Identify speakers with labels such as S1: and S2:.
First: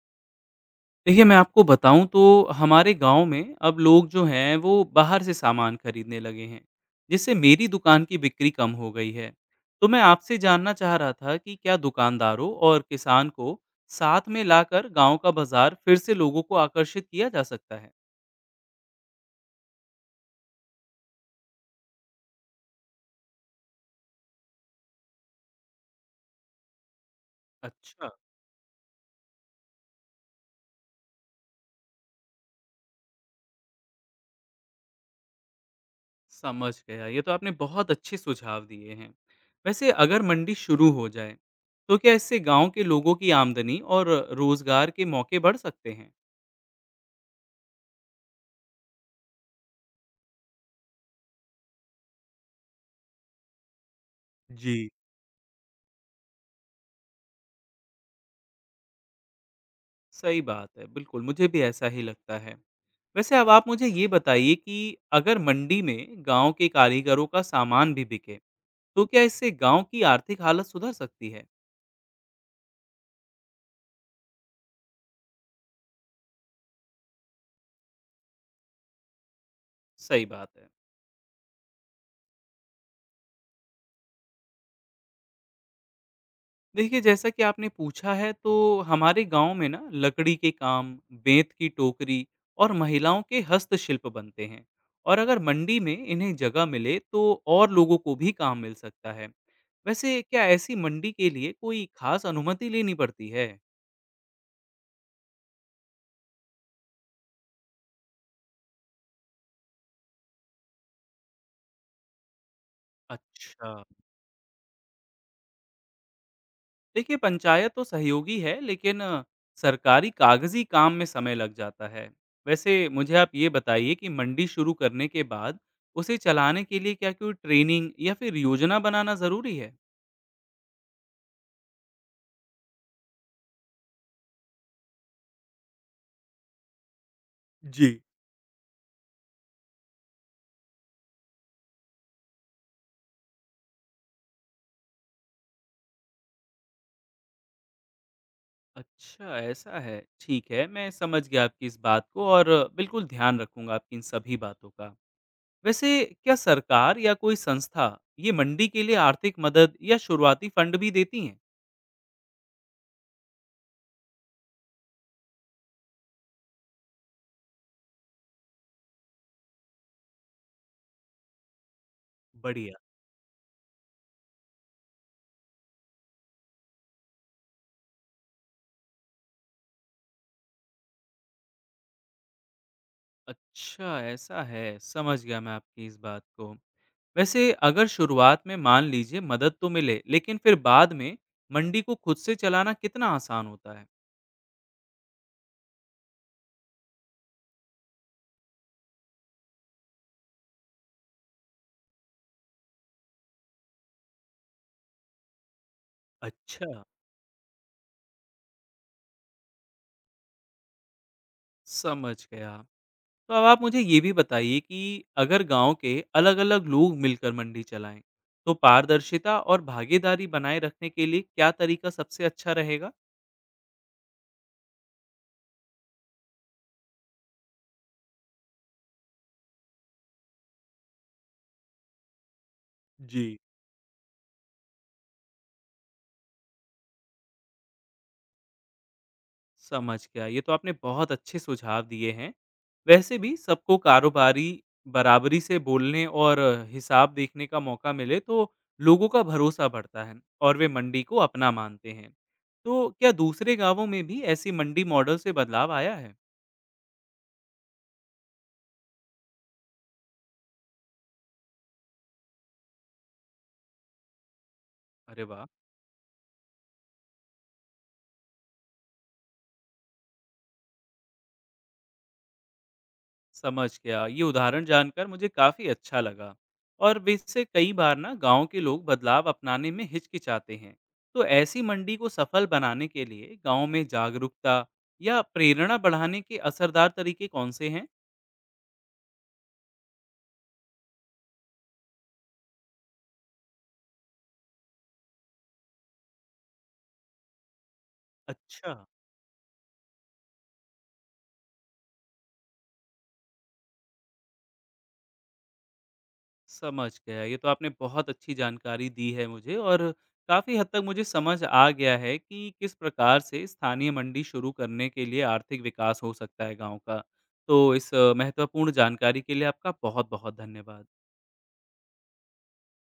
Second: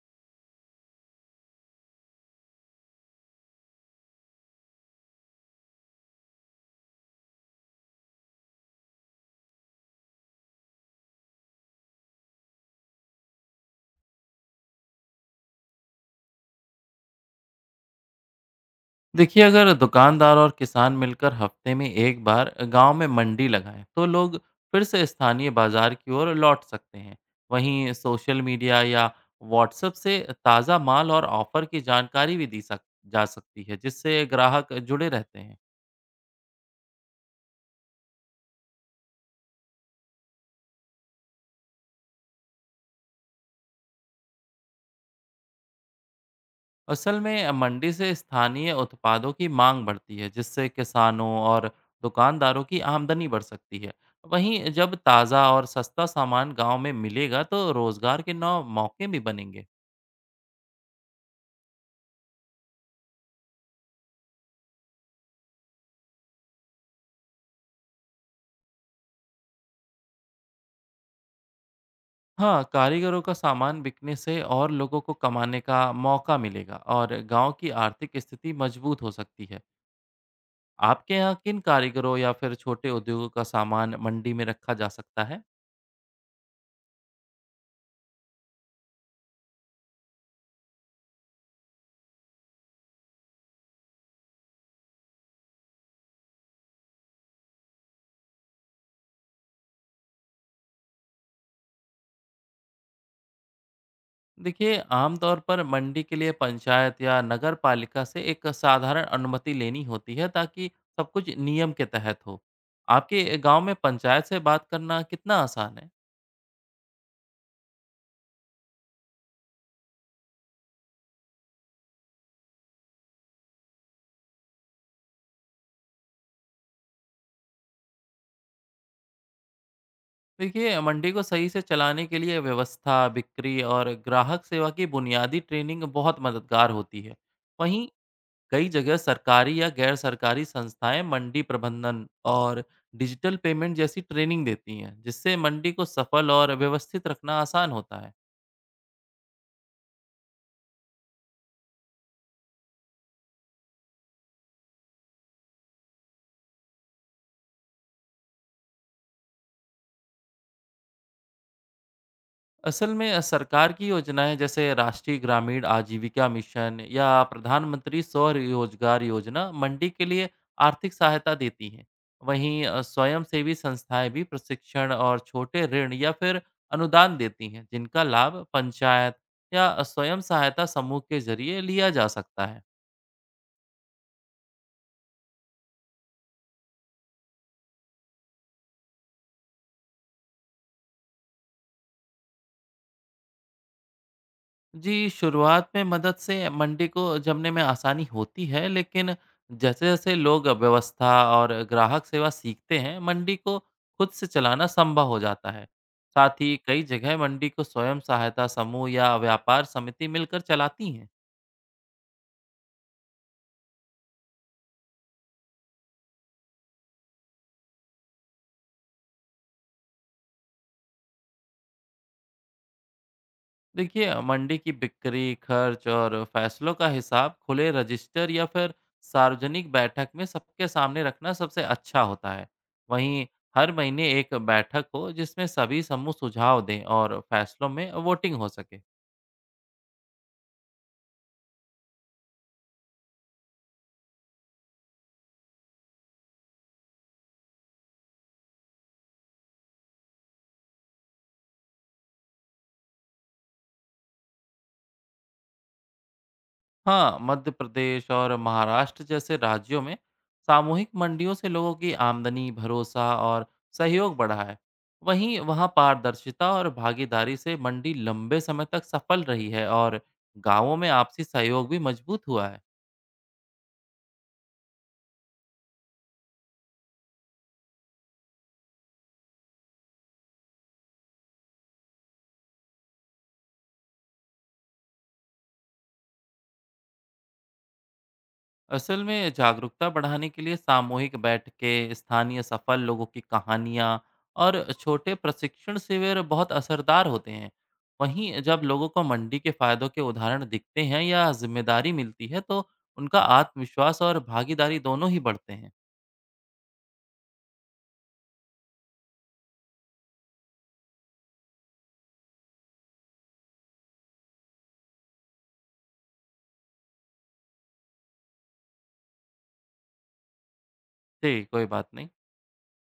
S1: देखिए, मैं आपको बताऊँ तो हमारे गाँव में अब लोग जो हैं वो बाहर से सामान खरीदने लगे हैं, जिससे मेरी दुकान की बिक्री कम हो गई है। तो मैं आपसे जानना चाह रहा था कि क्या दुकानदारों और किसान को साथ में लाकर गाँव का बाजार फिर से लोगों को आकर्षित किया जा सकता है?
S2: देखिए, अगर दुकानदार और किसान मिलकर हफ्ते में एक बार गांव में मंडी लगाएं तो लोग फिर से स्थानीय बाजार की ओर लौट सकते हैं। वहीं
S1: अच्छा,
S2: सोशल मीडिया या व्हाट्सएप से ताज़ा माल और ऑफर की जानकारी भी दी सक जा सकती है, जिससे ग्राहक जुड़े रहते हैं।
S1: समझ गया। ये तो आपने बहुत अच्छे सुझाव दिए हैं। वैसे अगर मंडी शुरू हो जाए, तो क्या इससे गाँव के लोगों की आमदनी और रोजगार के मौके बढ़ सकते हैं?
S2: असल में मंडी से स्थानीय उत्पादों की मांग बढ़ती है, जिससे किसानों और दुकानदारों की आमदनी बढ़ सकती है। वहीं
S1: जी,
S2: जब ताज़ा और सस्ता सामान गांव में मिलेगा तो रोज़गार के नौ मौके भी बनेंगे।
S1: सही बात है, बिल्कुल, मुझे भी ऐसा ही लगता है। वैसे अब आप मुझे ये बताइए कि अगर मंडी में गाँव के कारीगरों का सामान भी बिके, तो क्या इससे गाँव की आर्थिक हालत सुधर सकती है?
S2: हाँ, कारीगरों का सामान बिकने से और लोगों को कमाने का मौका मिलेगा और गांव की आर्थिक स्थिति मजबूत हो सकती है।
S1: सही बात है।
S2: आपके यहाँ किन कारीगरों या फिर छोटे उद्योगों का सामान मंडी में रखा जा सकता है?
S1: देखिए, जैसा कि आपने पूछा है तो हमारे गाँव में ना लकड़ी के काम, बेंत की टोकरी और महिलाओं के हस्तशिल्प बनते हैं और अगर मंडी में इन्हें जगह मिले तो और लोगों को भी काम मिल सकता है। वैसे क्या ऐसी मंडी के लिए कोई खास अनुमति लेनी पड़ती है?
S2: देखिए, आमतौर पर मंडी के लिए पंचायत या नगर पालिका से एक साधारण अनुमति लेनी होती है, ताकि सब कुछ नियम के तहत हो। आपके गांव
S1: अच्छा।
S2: में पंचायत से बात करना कितना आसान है?
S1: देखिए, पंचायत तो सहयोगी है लेकिन सरकारी कागज़ी काम में समय लग जाता है। वैसे मुझे आप ये बताइए कि मंडी शुरू करने के बाद उसे चलाने के लिए क्या कोई ट्रेनिंग या फिर योजना बनाना ज़रूरी है?
S2: देखिए, मंडी को सही से चलाने के लिए व्यवस्था, बिक्री और ग्राहक सेवा की बुनियादी ट्रेनिंग बहुत मददगार होती है। वहीं
S1: जी,
S2: कई जगह सरकारी या गैर सरकारी संस्थाएं मंडी प्रबंधन और डिजिटल पेमेंट जैसी ट्रेनिंग देती हैं, जिससे मंडी को सफल और व्यवस्थित रखना आसान होता है।
S1: अच्छा, ऐसा है। ठीक है, मैं समझ गया आपकी इस बात को और बिल्कुल ध्यान रखूँगा आपकी इन सभी बातों का। वैसे क्या सरकार या कोई संस्था ये मंडी के लिए आर्थिक मदद या शुरुआती फंड भी देती हैं?
S2: असल में सरकार की योजनाएं जैसे राष्ट्रीय ग्रामीण आजीविका मिशन या प्रधानमंत्री स्वरोजगार योजना मंडी के लिए आर्थिक सहायता देती हैं। वहीं
S1: बढ़िया।
S2: स्वयंसेवी संस्थाएं भी प्रशिक्षण और छोटे ऋण या फिर अनुदान देती हैं, जिनका लाभ पंचायत या स्वयं सहायता समूह के जरिए लिया जा सकता है।
S1: अच्छा, ऐसा है। समझ गया मैं आपकी इस बात को। वैसे अगर शुरुआत में मान लीजिए मदद तो मिले, लेकिन फिर बाद में मंडी को खुद से चलाना कितना आसान होता है?
S2: जी, शुरुआत में मदद से मंडी को जमने में आसानी होती है, लेकिन जैसे-जैसे लोग व्यवस्था और ग्राहक सेवा सीखते हैं, मंडी को खुद से चलाना संभव हो जाता है। साथ ही
S1: अच्छा,
S2: कई जगह मंडी को स्वयं सहायता समूह या व्यापार समिति मिलकर चलाती हैं।
S1: समझ गया। तो अब आप मुझे ये भी बताइए कि अगर गांव के अलग-अलग लोग मिलकर मंडी चलाएं, तो पारदर्शिता और भागीदारी बनाए रखने के लिए क्या तरीका सबसे अच्छा रहेगा?
S2: देखिए, मंडी की बिक्री, खर्च और फैसलों का हिसाब खुले रजिस्टर या फिर सार्वजनिक बैठक में सबके सामने रखना सबसे अच्छा होता है। वहीं
S1: जी,
S2: हर महीने एक बैठक हो जिसमें सभी समूह सुझाव दें और फैसलों में वोटिंग हो सके।
S1: समझ गया। ये तो आपने बहुत अच्छे सुझाव दिए हैं। वैसे भी सबको कारोबारी बराबरी से बोलने और हिसाब देखने का मौका मिले तो लोगों का भरोसा बढ़ता है और वे मंडी को अपना मानते हैं। तो क्या दूसरे गांवों में भी ऐसी मंडी मॉडल से बदलाव आया है?
S2: हाँ, मध्य प्रदेश और महाराष्ट्र जैसे राज्यों में सामूहिक मंडियों से लोगों की आमदनी, भरोसा और सहयोग बढ़ा है।
S1: अरे
S2: वहीं
S1: वाह!
S2: वहाँ पारदर्शिता और भागीदारी से मंडी लंबे समय तक सफल रही है और गांवों में आपसी सहयोग भी मजबूत हुआ है।
S1: समझ गया। ये उदाहरण जानकर मुझे काफ़ी अच्छा लगा और वैसे कई बार ना गांव के लोग बदलाव अपनाने में हिचकिचाते हैं। तो ऐसी मंडी को सफल बनाने के लिए गांव में जागरूकता या प्रेरणा बढ़ाने के असरदार तरीके कौन से हैं?
S2: असल में जागरूकता बढ़ाने के लिए सामूहिक बैठकें, स्थानीय सफल लोगों की कहानियाँ और छोटे प्रशिक्षण शिविर बहुत असरदार होते हैं। वहीं जब
S1: अच्छा,
S2: लोगों को मंडी के फायदों के उदाहरण दिखते हैं या जिम्मेदारी मिलती है तो उनका आत्मविश्वास और भागीदारी दोनों ही बढ़ते हैं।
S1: समझ गया। ये तो आपने बहुत अच्छी जानकारी दी है मुझे और काफ़ी हद तक मुझे समझ आ गया है कि किस प्रकार से स्थानीय मंडी शुरू करने के लिए आर्थिक विकास हो सकता है गाँव का। तो इस महत्वपूर्ण जानकारी के लिए आपका बहुत-बहुत धन्यवाद।
S2: जी, कोई बात नहीं।